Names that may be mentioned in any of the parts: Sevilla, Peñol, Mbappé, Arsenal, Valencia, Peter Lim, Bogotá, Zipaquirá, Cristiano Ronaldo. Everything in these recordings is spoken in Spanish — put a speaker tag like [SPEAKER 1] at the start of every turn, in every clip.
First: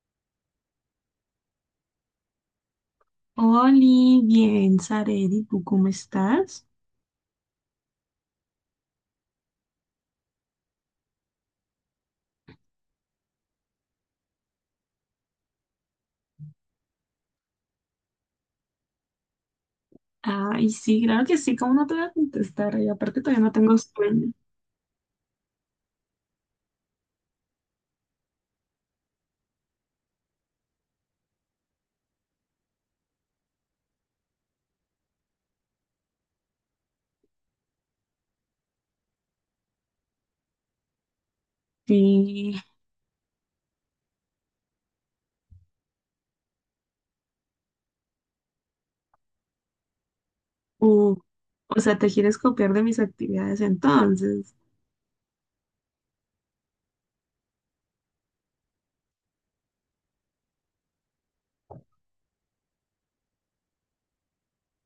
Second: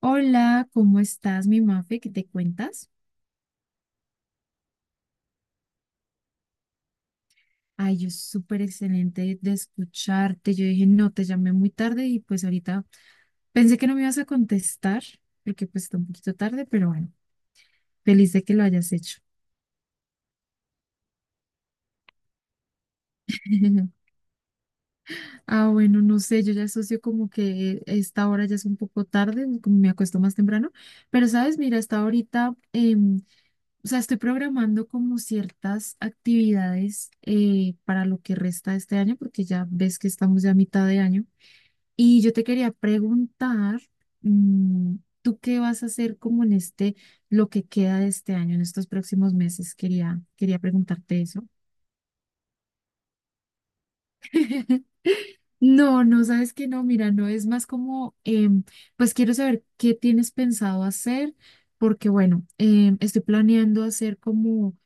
[SPEAKER 1] Hola, ¿cómo estás, mi Mafe? ¿Qué te cuentas?
[SPEAKER 2] Oli, bien, Saredi, ¿tú cómo estás?
[SPEAKER 1] Ay, yo súper excelente de escucharte. Yo dije, no, te llamé muy tarde y pues ahorita pensé que no me ibas a contestar porque pues está un poquito tarde, pero bueno, feliz de que lo hayas hecho.
[SPEAKER 2] Ay, sí, claro que sí, ¿cómo no te voy a contestar? Y aparte todavía no tengo sueño.
[SPEAKER 1] Ah, bueno, no sé, yo ya asocio como que esta hora ya es un poco tarde, como me acuesto más temprano, pero sabes, mira, hasta ahorita, o sea, estoy programando como ciertas actividades para lo que resta de este año, porque ya ves que estamos ya a mitad de año. Y yo te
[SPEAKER 2] Sí,
[SPEAKER 1] quería preguntar, mm, ¿tú qué vas a hacer como en este, lo que queda de este año, en estos próximos meses? Quería
[SPEAKER 2] uh,
[SPEAKER 1] preguntarte eso.
[SPEAKER 2] o sea, ¿te quieres copiar de mis actividades entonces?
[SPEAKER 1] No, no, sabes que no, mira, no es más como, pues quiero saber qué tienes pensado hacer, porque bueno, estoy planeando hacer como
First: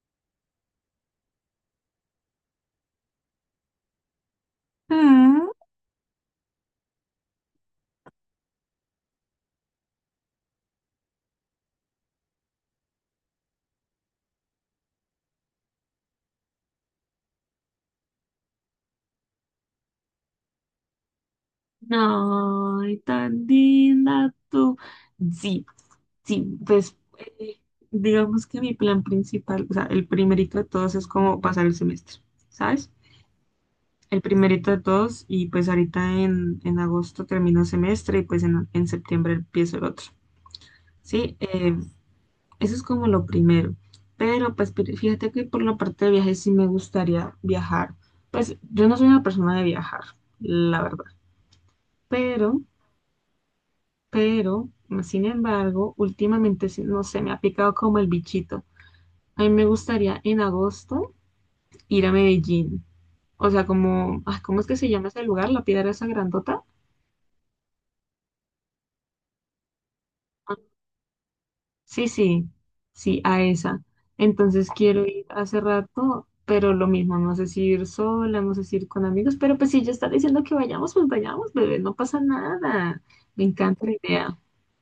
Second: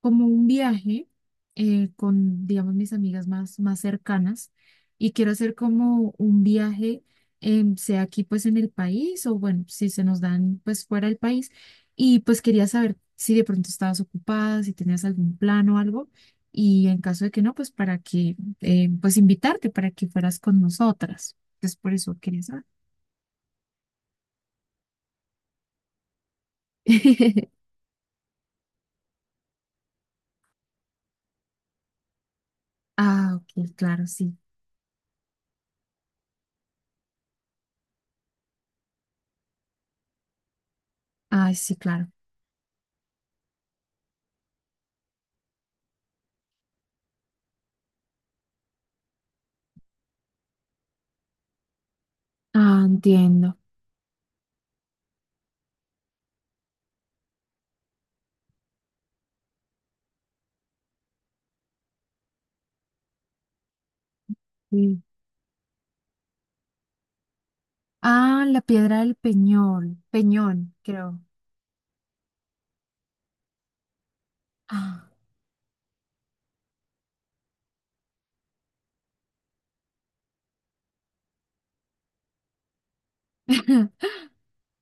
[SPEAKER 1] un viaje con, digamos, mis amigas más cercanas y quiero
[SPEAKER 2] Ah.
[SPEAKER 1] hacer como un viaje, sea aquí pues en el país o bueno, si se nos dan pues fuera del país y pues quería saber si de pronto estabas ocupada, si tenías algún plan o algo y en caso de que no, pues para que, pues invitarte para que fueras con nosotras. Entonces por eso quería saber.
[SPEAKER 2] Ay, tan linda tú. Sí, sí, pues digamos que mi plan principal, o sea, el primerito de todos es como pasar el semestre, ¿sabes?
[SPEAKER 1] Ah, ok, claro,
[SPEAKER 2] El
[SPEAKER 1] sí.
[SPEAKER 2] primerito de todos y pues ahorita en, agosto termino semestre y pues en septiembre empiezo el otro. Sí,
[SPEAKER 1] Ay, sí, claro.
[SPEAKER 2] eso es como lo primero. Pero pues fíjate que por la parte de viajes sí me gustaría viajar. Pues yo no soy una persona de viajar, la verdad. Pero,
[SPEAKER 1] Ah, entiendo.
[SPEAKER 2] pero, sin embargo, últimamente sí, no sé, me ha picado como el bichito. A mí me gustaría en agosto ir a Medellín. O sea, como, ah, ¿cómo es que se
[SPEAKER 1] Sí.
[SPEAKER 2] llama ese lugar? La piedra esa grandota.
[SPEAKER 1] Ah, la piedra del Peñón, creo.
[SPEAKER 2] Sí, sí, sí, a esa. Entonces
[SPEAKER 1] Ah,
[SPEAKER 2] quiero ir hace rato, pero lo mismo, no sé si ir sola, no sé si ir con amigos, pero pues si ella está diciendo que vayamos, pues vayamos, bebé, no pasa nada. Me encanta la idea.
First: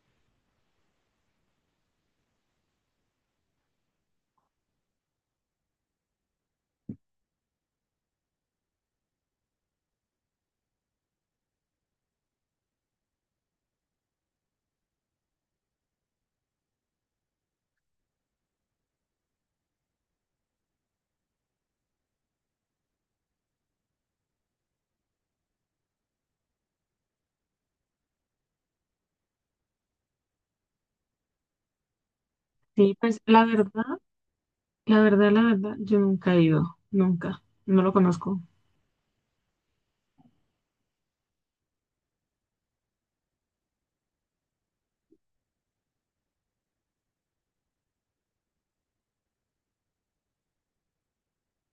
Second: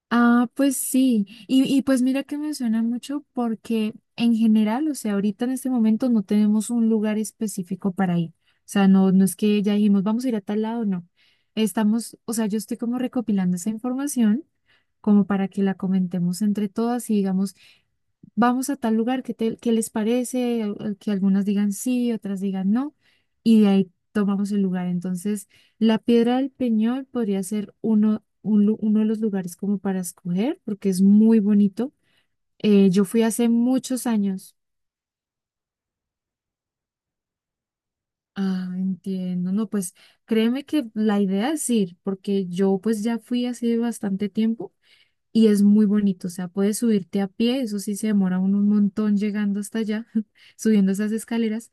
[SPEAKER 1] ah, pues sí. Y pues mira que me suena mucho porque en general, o sea, ahorita en este momento no tenemos un lugar específico para ir. O sea, no, no es que ya dijimos, vamos a ir a tal lado, no. Estamos, o sea, yo estoy como recopilando esa información como para que la comentemos entre todas y digamos, vamos a tal lugar, ¿qué les parece? Que algunas digan sí, otras digan no, y de ahí tomamos el lugar. Entonces, la Piedra del Peñol podría ser uno, uno de los lugares como para escoger, porque es muy bonito.
[SPEAKER 2] Sí,
[SPEAKER 1] Yo
[SPEAKER 2] pues
[SPEAKER 1] fui
[SPEAKER 2] la
[SPEAKER 1] hace
[SPEAKER 2] verdad,
[SPEAKER 1] muchos años.
[SPEAKER 2] la verdad, la verdad, yo nunca he ido, nunca, no lo conozco.
[SPEAKER 1] Ah, entiendo. No, pues créeme que la idea es ir, porque yo pues ya fui hace bastante tiempo y es muy bonito, o sea, puedes subirte a pie, eso sí se demora uno un montón llegando hasta allá, subiendo esas escaleras,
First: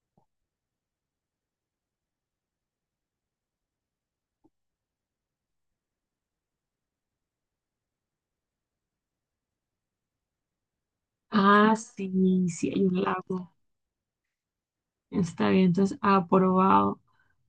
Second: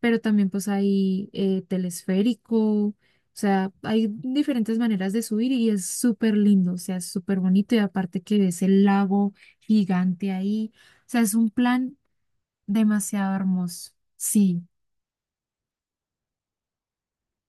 [SPEAKER 1] pero también pues hay telesférico, o sea, hay diferentes maneras de subir y es súper lindo, o sea, es súper bonito y aparte que ves el lago gigante ahí, o sea, es un
[SPEAKER 2] Ah,
[SPEAKER 1] plan
[SPEAKER 2] sí, sí, hay un
[SPEAKER 1] demasiado
[SPEAKER 2] lago.
[SPEAKER 1] hermoso, sí.
[SPEAKER 2] Está bien, entonces aprobado,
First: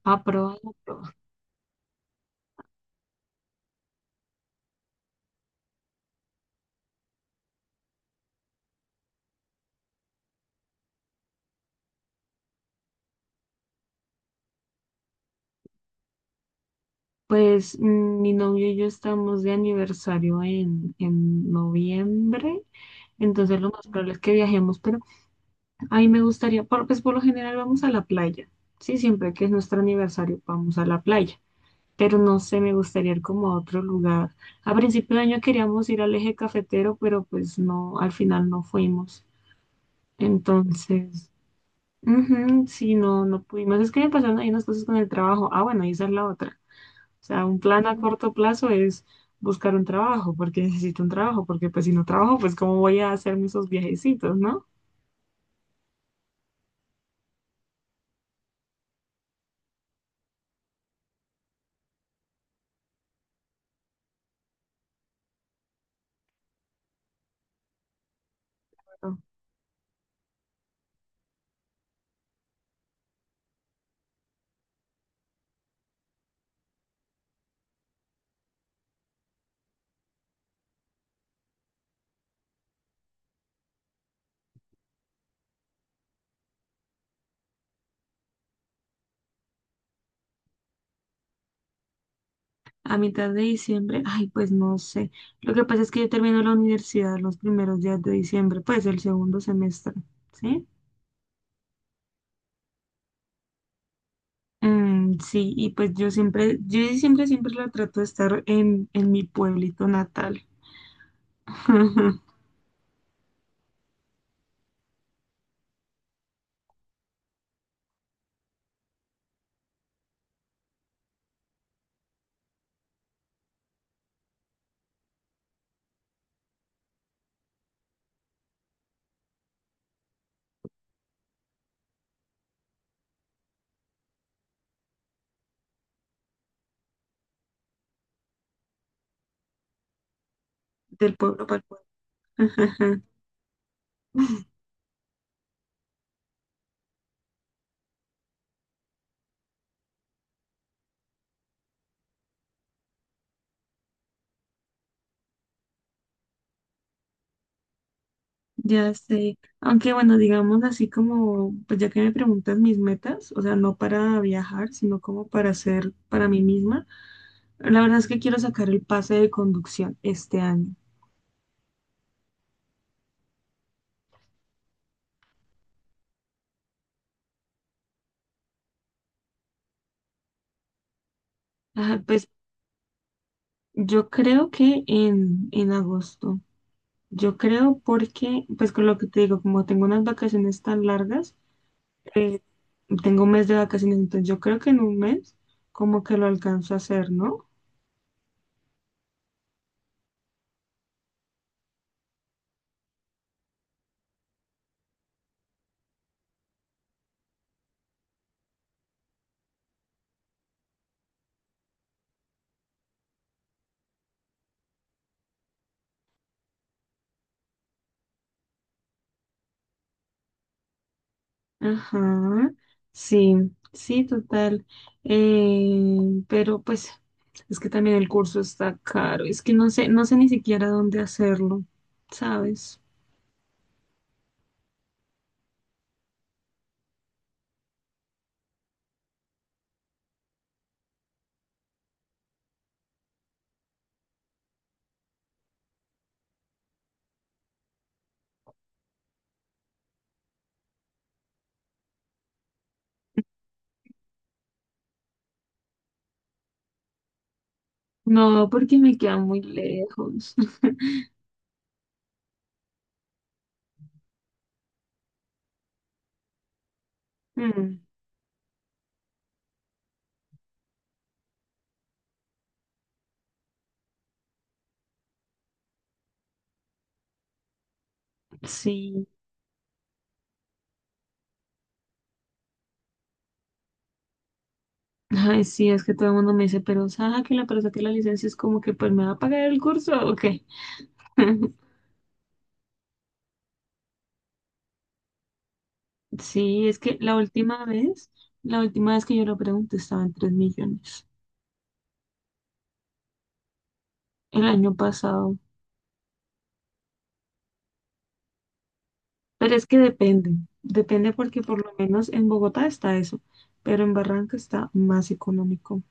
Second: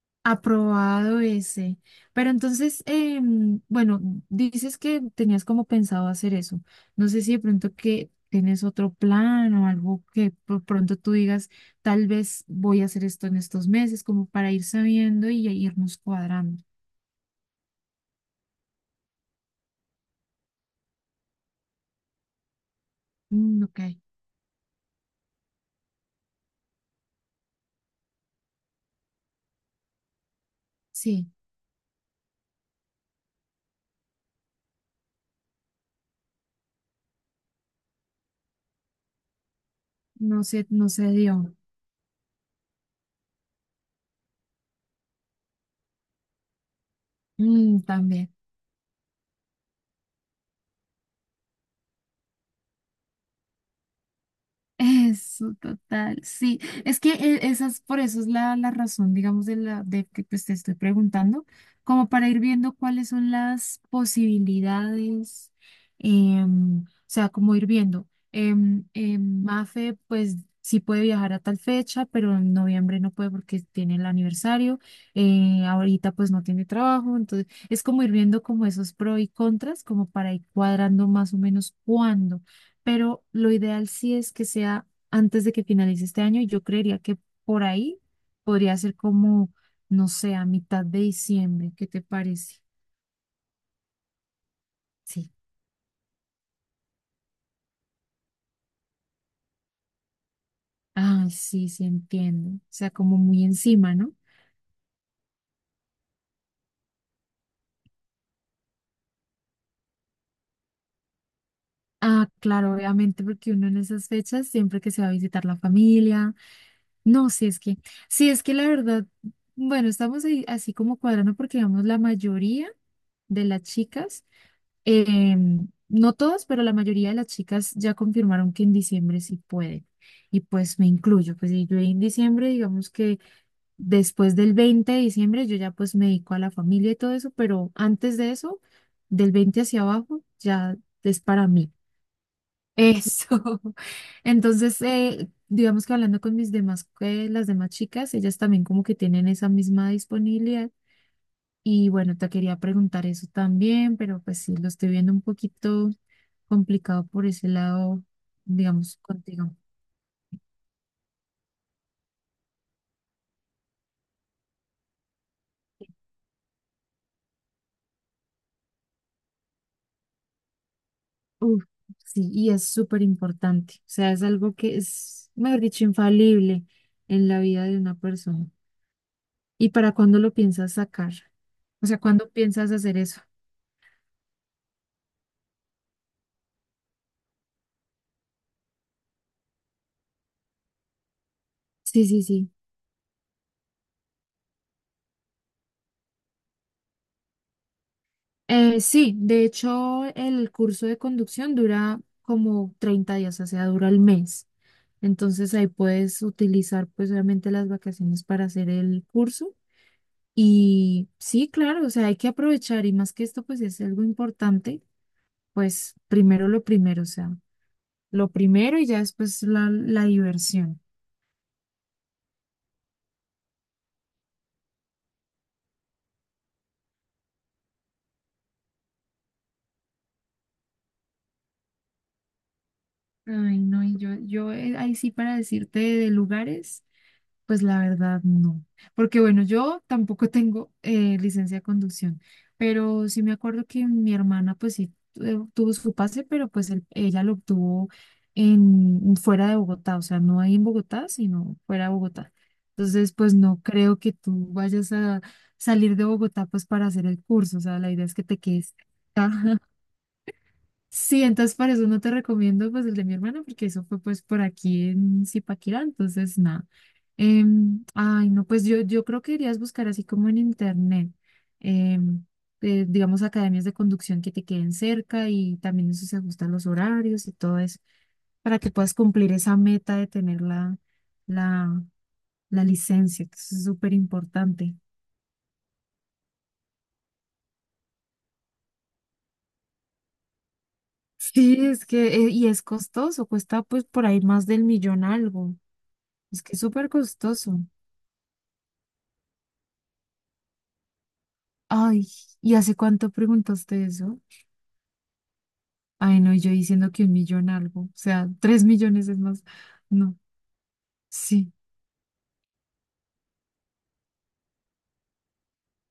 [SPEAKER 2] aprobado, aprobado.
[SPEAKER 1] Aprobado ese. Pero entonces, bueno, dices que tenías como pensado hacer eso. No sé si de pronto que tienes otro plan o algo que por pronto tú digas, tal vez voy a hacer esto en estos meses, como para ir sabiendo y ya irnos cuadrando.
[SPEAKER 2] Pues mi novio y yo estamos de aniversario en, noviembre. Entonces
[SPEAKER 1] Mm,
[SPEAKER 2] lo
[SPEAKER 1] ok,
[SPEAKER 2] más probable es que viajemos, pero ahí me gustaría, pues por lo general vamos a la playa, sí, siempre que es nuestro aniversario vamos a la
[SPEAKER 1] sí,
[SPEAKER 2] playa, pero no sé, me gustaría ir como a otro lugar. A principio de año queríamos ir al eje cafetero, pero pues no, al final no fuimos.
[SPEAKER 1] no sé, no se
[SPEAKER 2] Entonces,
[SPEAKER 1] dio.
[SPEAKER 2] ujú, sí, no, no pudimos. Es que me pasaron ahí unas cosas con el trabajo. Ah, bueno, y esa es la otra. O sea, un
[SPEAKER 1] Mm,
[SPEAKER 2] plan a corto
[SPEAKER 1] también.
[SPEAKER 2] plazo es buscar un trabajo, porque necesito un trabajo, porque pues si no trabajo, pues cómo voy a hacerme esos viajecitos, ¿no?
[SPEAKER 1] Eso, total. Sí, es que esa por eso es la, la razón, digamos, de la de que pues te estoy preguntando, como para ir viendo cuáles son las posibilidades, o sea, como ir viendo. Mafe, pues sí puede viajar a tal fecha, pero en noviembre no puede porque tiene el aniversario. Eh, ahorita pues no tiene trabajo, entonces es como ir viendo como esos pro y contras, como para ir cuadrando más o menos cuándo, pero lo ideal sí es que sea antes de que finalice este año y yo creería que por ahí podría ser como, no sé, a mitad de diciembre, ¿qué te parece?
[SPEAKER 2] A mitad de diciembre, ay, pues no sé.
[SPEAKER 1] Sí.
[SPEAKER 2] Lo que pasa es que yo termino la universidad los primeros días de diciembre, pues el segundo semestre, ¿sí?
[SPEAKER 1] Ay, sí, sí, entiendo. O sea, como muy encima, ¿no?
[SPEAKER 2] Mm, sí, y pues yo siempre, yo sí siempre, siempre la trato de estar en, mi pueblito natal.
[SPEAKER 1] Ah, claro, obviamente, porque uno en esas fechas, siempre que se va a visitar la familia, no, si es que, si es que la verdad, bueno, estamos ahí así como cuadrando porque, digamos, la mayoría de las chicas. Eh, no todas, pero la mayoría de las chicas ya confirmaron que en diciembre sí pueden. Y pues me incluyo, pues y yo en diciembre, digamos que después del 20 de diciembre, yo ya pues me dedico a la familia y todo eso, pero antes de eso, del 20 hacia abajo, ya
[SPEAKER 2] Del
[SPEAKER 1] es
[SPEAKER 2] pueblo
[SPEAKER 1] para
[SPEAKER 2] para el
[SPEAKER 1] mí.
[SPEAKER 2] pueblo.
[SPEAKER 1] Eso. Entonces, digamos que hablando con mis demás, las demás chicas, ellas también como que tienen esa misma disponibilidad. Y bueno, te quería preguntar eso también, pero pues sí, lo estoy viendo un poquito complicado por ese lado,
[SPEAKER 2] Ya
[SPEAKER 1] digamos,
[SPEAKER 2] sé,
[SPEAKER 1] contigo.
[SPEAKER 2] aunque bueno, digamos así como, pues ya que me preguntas mis metas, o sea, no para viajar, sino como para hacer para mí misma, la verdad es que quiero sacar el pase de conducción este año.
[SPEAKER 1] Uf, sí, y es súper importante. O sea, es algo que es, mejor dicho, infalible en la vida de una persona. ¿Y para cuándo lo piensas sacar? O sea,
[SPEAKER 2] Ajá, pues
[SPEAKER 1] ¿cuándo piensas hacer eso?
[SPEAKER 2] yo creo que en agosto. Yo creo porque, pues con lo que te digo, como tengo unas vacaciones tan largas,
[SPEAKER 1] Sí, sí,
[SPEAKER 2] eh,
[SPEAKER 1] sí.
[SPEAKER 2] tengo un mes de vacaciones, entonces yo creo que en un mes como que lo alcanzo a hacer, ¿no?
[SPEAKER 1] Sí, de hecho, el curso de conducción dura como 30 días, o sea, dura el mes. Entonces ahí puedes utilizar pues obviamente las vacaciones para hacer el curso. Y sí, claro, o sea, hay que aprovechar y más que esto, pues es algo importante, pues primero lo primero, o sea, lo primero y ya después la, la diversión.
[SPEAKER 2] Ajá, sí, sí, total. Eh, pero pues es que también el curso está caro, es que no sé, no sé ni siquiera dónde hacerlo, ¿sabes?
[SPEAKER 1] Ay, no, y yo ahí sí para decirte de lugares. Pues la verdad no, porque bueno, yo tampoco tengo licencia de conducción, pero sí me acuerdo que mi hermana pues sí tuvo su pase, pero pues ella lo obtuvo en, fuera de Bogotá, o sea, no ahí en Bogotá, sino fuera de Bogotá. Entonces, pues no creo que tú vayas a salir de Bogotá pues para hacer el curso, o sea, la idea es que te
[SPEAKER 2] No,
[SPEAKER 1] quedes
[SPEAKER 2] porque me queda muy
[SPEAKER 1] acá.
[SPEAKER 2] lejos.
[SPEAKER 1] Sí, entonces para eso no te recomiendo pues el de mi hermano porque eso fue pues por aquí en Zipaquirá, entonces nada.
[SPEAKER 2] Mm.
[SPEAKER 1] Ay, no, pues yo creo que irías buscar así como en internet, em, digamos academias de conducción que te queden cerca y también eso se ajustan los horarios y todo eso para que puedas
[SPEAKER 2] Sí.
[SPEAKER 1] cumplir esa meta de tener la, la licencia, que eso es súper importante.
[SPEAKER 2] Ay, sí, es que todo el mundo me dice, pero Saja, que la persona que la licencia es como que pues me va a pagar el curso, ¿o qué?
[SPEAKER 1] Sí, es que, y es costoso, cuesta pues por ahí más del millón algo, es que es
[SPEAKER 2] Sí, es
[SPEAKER 1] súper
[SPEAKER 2] que
[SPEAKER 1] costoso.
[SPEAKER 2] la última vez que yo lo pregunté estaba en 3 millones
[SPEAKER 1] Ay, ¿y hace cuánto preguntaste eso?
[SPEAKER 2] el año pasado.
[SPEAKER 1] Ay, no, y yo diciendo que un millón algo, o sea, 3 millones es más.
[SPEAKER 2] Pero es que
[SPEAKER 1] No,
[SPEAKER 2] depende, depende porque
[SPEAKER 1] sí.
[SPEAKER 2] por lo menos en Bogotá está eso, pero en Barranca está más económico.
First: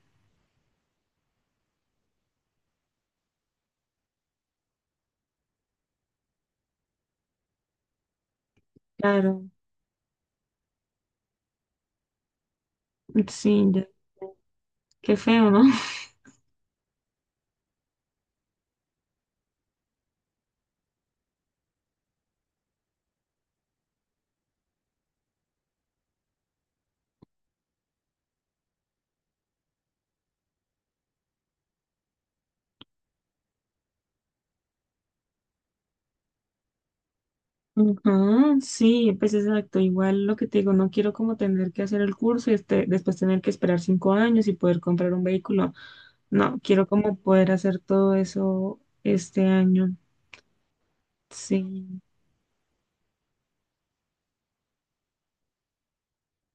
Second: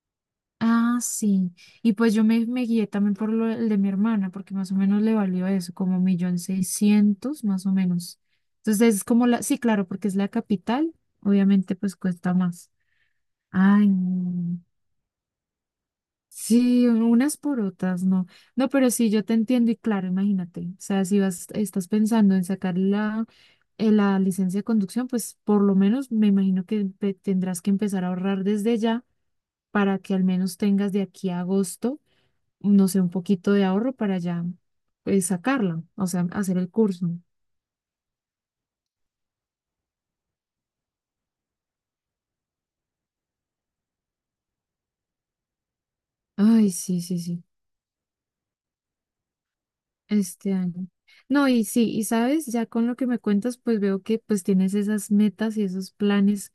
[SPEAKER 1] Ah, sí. Y pues yo me guié también por lo el de mi hermana, porque más o menos le valió eso, como 1.600.000, más o menos. Entonces es como la,
[SPEAKER 2] Claro,
[SPEAKER 1] sí, claro, porque es la capital, obviamente pues cuesta más.
[SPEAKER 2] sí, ya,
[SPEAKER 1] Ay, no.
[SPEAKER 2] qué feo, ¿no?
[SPEAKER 1] Sí, unas por otras, no. No, pero sí, yo te entiendo y claro, imagínate. O sea, si vas, estás pensando en sacar la, la licencia de conducción, pues por lo menos me imagino que tendrás que empezar a ahorrar desde ya para que al menos tengas de aquí a agosto, no sé, un poquito de ahorro para ya, pues, sacarla, o sea, hacer el curso.
[SPEAKER 2] Ujú, sí, pues exacto. Igual lo que te digo, no quiero como tener que hacer el curso y este, después tener que esperar 5 años y poder comprar un vehículo. No,
[SPEAKER 1] Ay,
[SPEAKER 2] quiero
[SPEAKER 1] sí,
[SPEAKER 2] como
[SPEAKER 1] sí, sí.
[SPEAKER 2] poder hacer todo eso este año.
[SPEAKER 1] Este año. No, y sí,
[SPEAKER 2] Sí,
[SPEAKER 1] y sabes, ya con lo que me cuentas, pues veo que pues tienes esas metas y esos planes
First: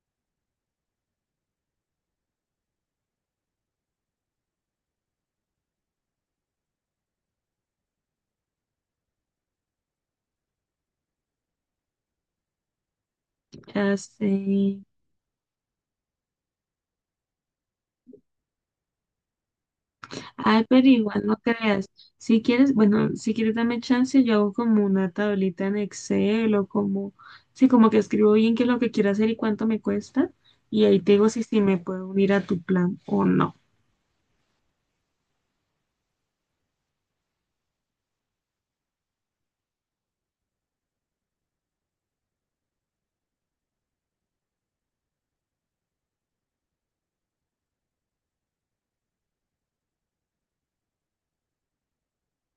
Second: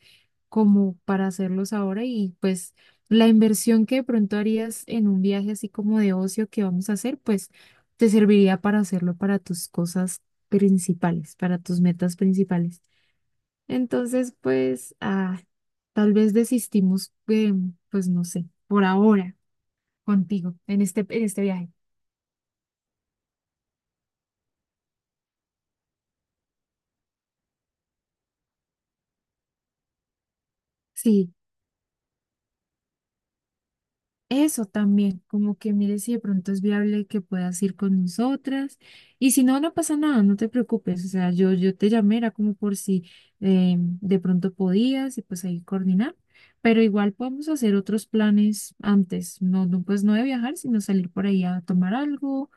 [SPEAKER 1] como para hacerlos ahora y pues la inversión que de pronto harías en un viaje así como de ocio que vamos a hacer, pues te serviría para hacerlo para tus cosas principales, para tus metas principales.
[SPEAKER 2] ya sé.
[SPEAKER 1] Entonces, pues, ah, tal vez desistimos, pues no sé, por ahora contigo
[SPEAKER 2] Ay,
[SPEAKER 1] en
[SPEAKER 2] pero
[SPEAKER 1] este,
[SPEAKER 2] igual
[SPEAKER 1] en
[SPEAKER 2] no
[SPEAKER 1] este viaje.
[SPEAKER 2] creas. Si quieres, bueno, si quieres dame chance, yo hago como una tablita en Excel o como, sí, como que escribo bien qué es lo que quiero hacer y cuánto me cuesta. Y ahí te digo
[SPEAKER 1] Sí.
[SPEAKER 2] si, si me puedo unir a tu plan o no.
[SPEAKER 1] Eso también, como que mire si de pronto es viable que puedas ir con nosotras. Y si no, no pasa nada, no te preocupes. O sea, yo te llamé, era como por si de pronto podías y pues ahí coordinar. Pero igual podemos hacer otros planes antes, no, no, pues no de viajar, sino salir por ahí a tomar algo,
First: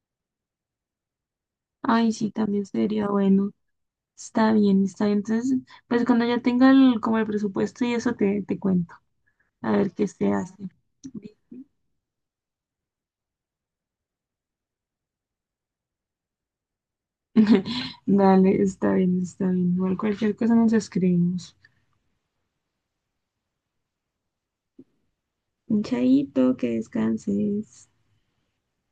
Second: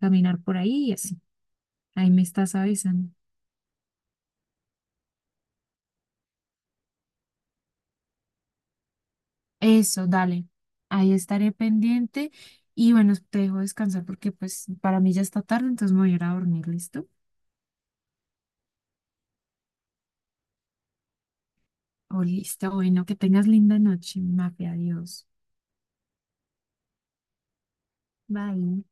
[SPEAKER 1] caminar por ahí y así. Ahí
[SPEAKER 2] Ay,
[SPEAKER 1] me
[SPEAKER 2] sí,
[SPEAKER 1] estás
[SPEAKER 2] también sería
[SPEAKER 1] avisando.
[SPEAKER 2] bueno. Está bien, está bien. Entonces, pues cuando ya tenga el, como el presupuesto y eso te, te cuento. A ver
[SPEAKER 1] Eso,
[SPEAKER 2] qué se
[SPEAKER 1] dale.
[SPEAKER 2] hace.
[SPEAKER 1] Ahí estaré pendiente. Y bueno, te dejo descansar porque pues para mí ya está tarde, entonces me voy a ir a dormir, ¿listo?
[SPEAKER 2] Dale, está bien, está bien. Igual cualquier cosa nos escribimos.
[SPEAKER 1] Oh, listo, bueno, que tengas linda noche, mafia, adiós.
[SPEAKER 2] Chaito, que descanses.
[SPEAKER 1] Bye.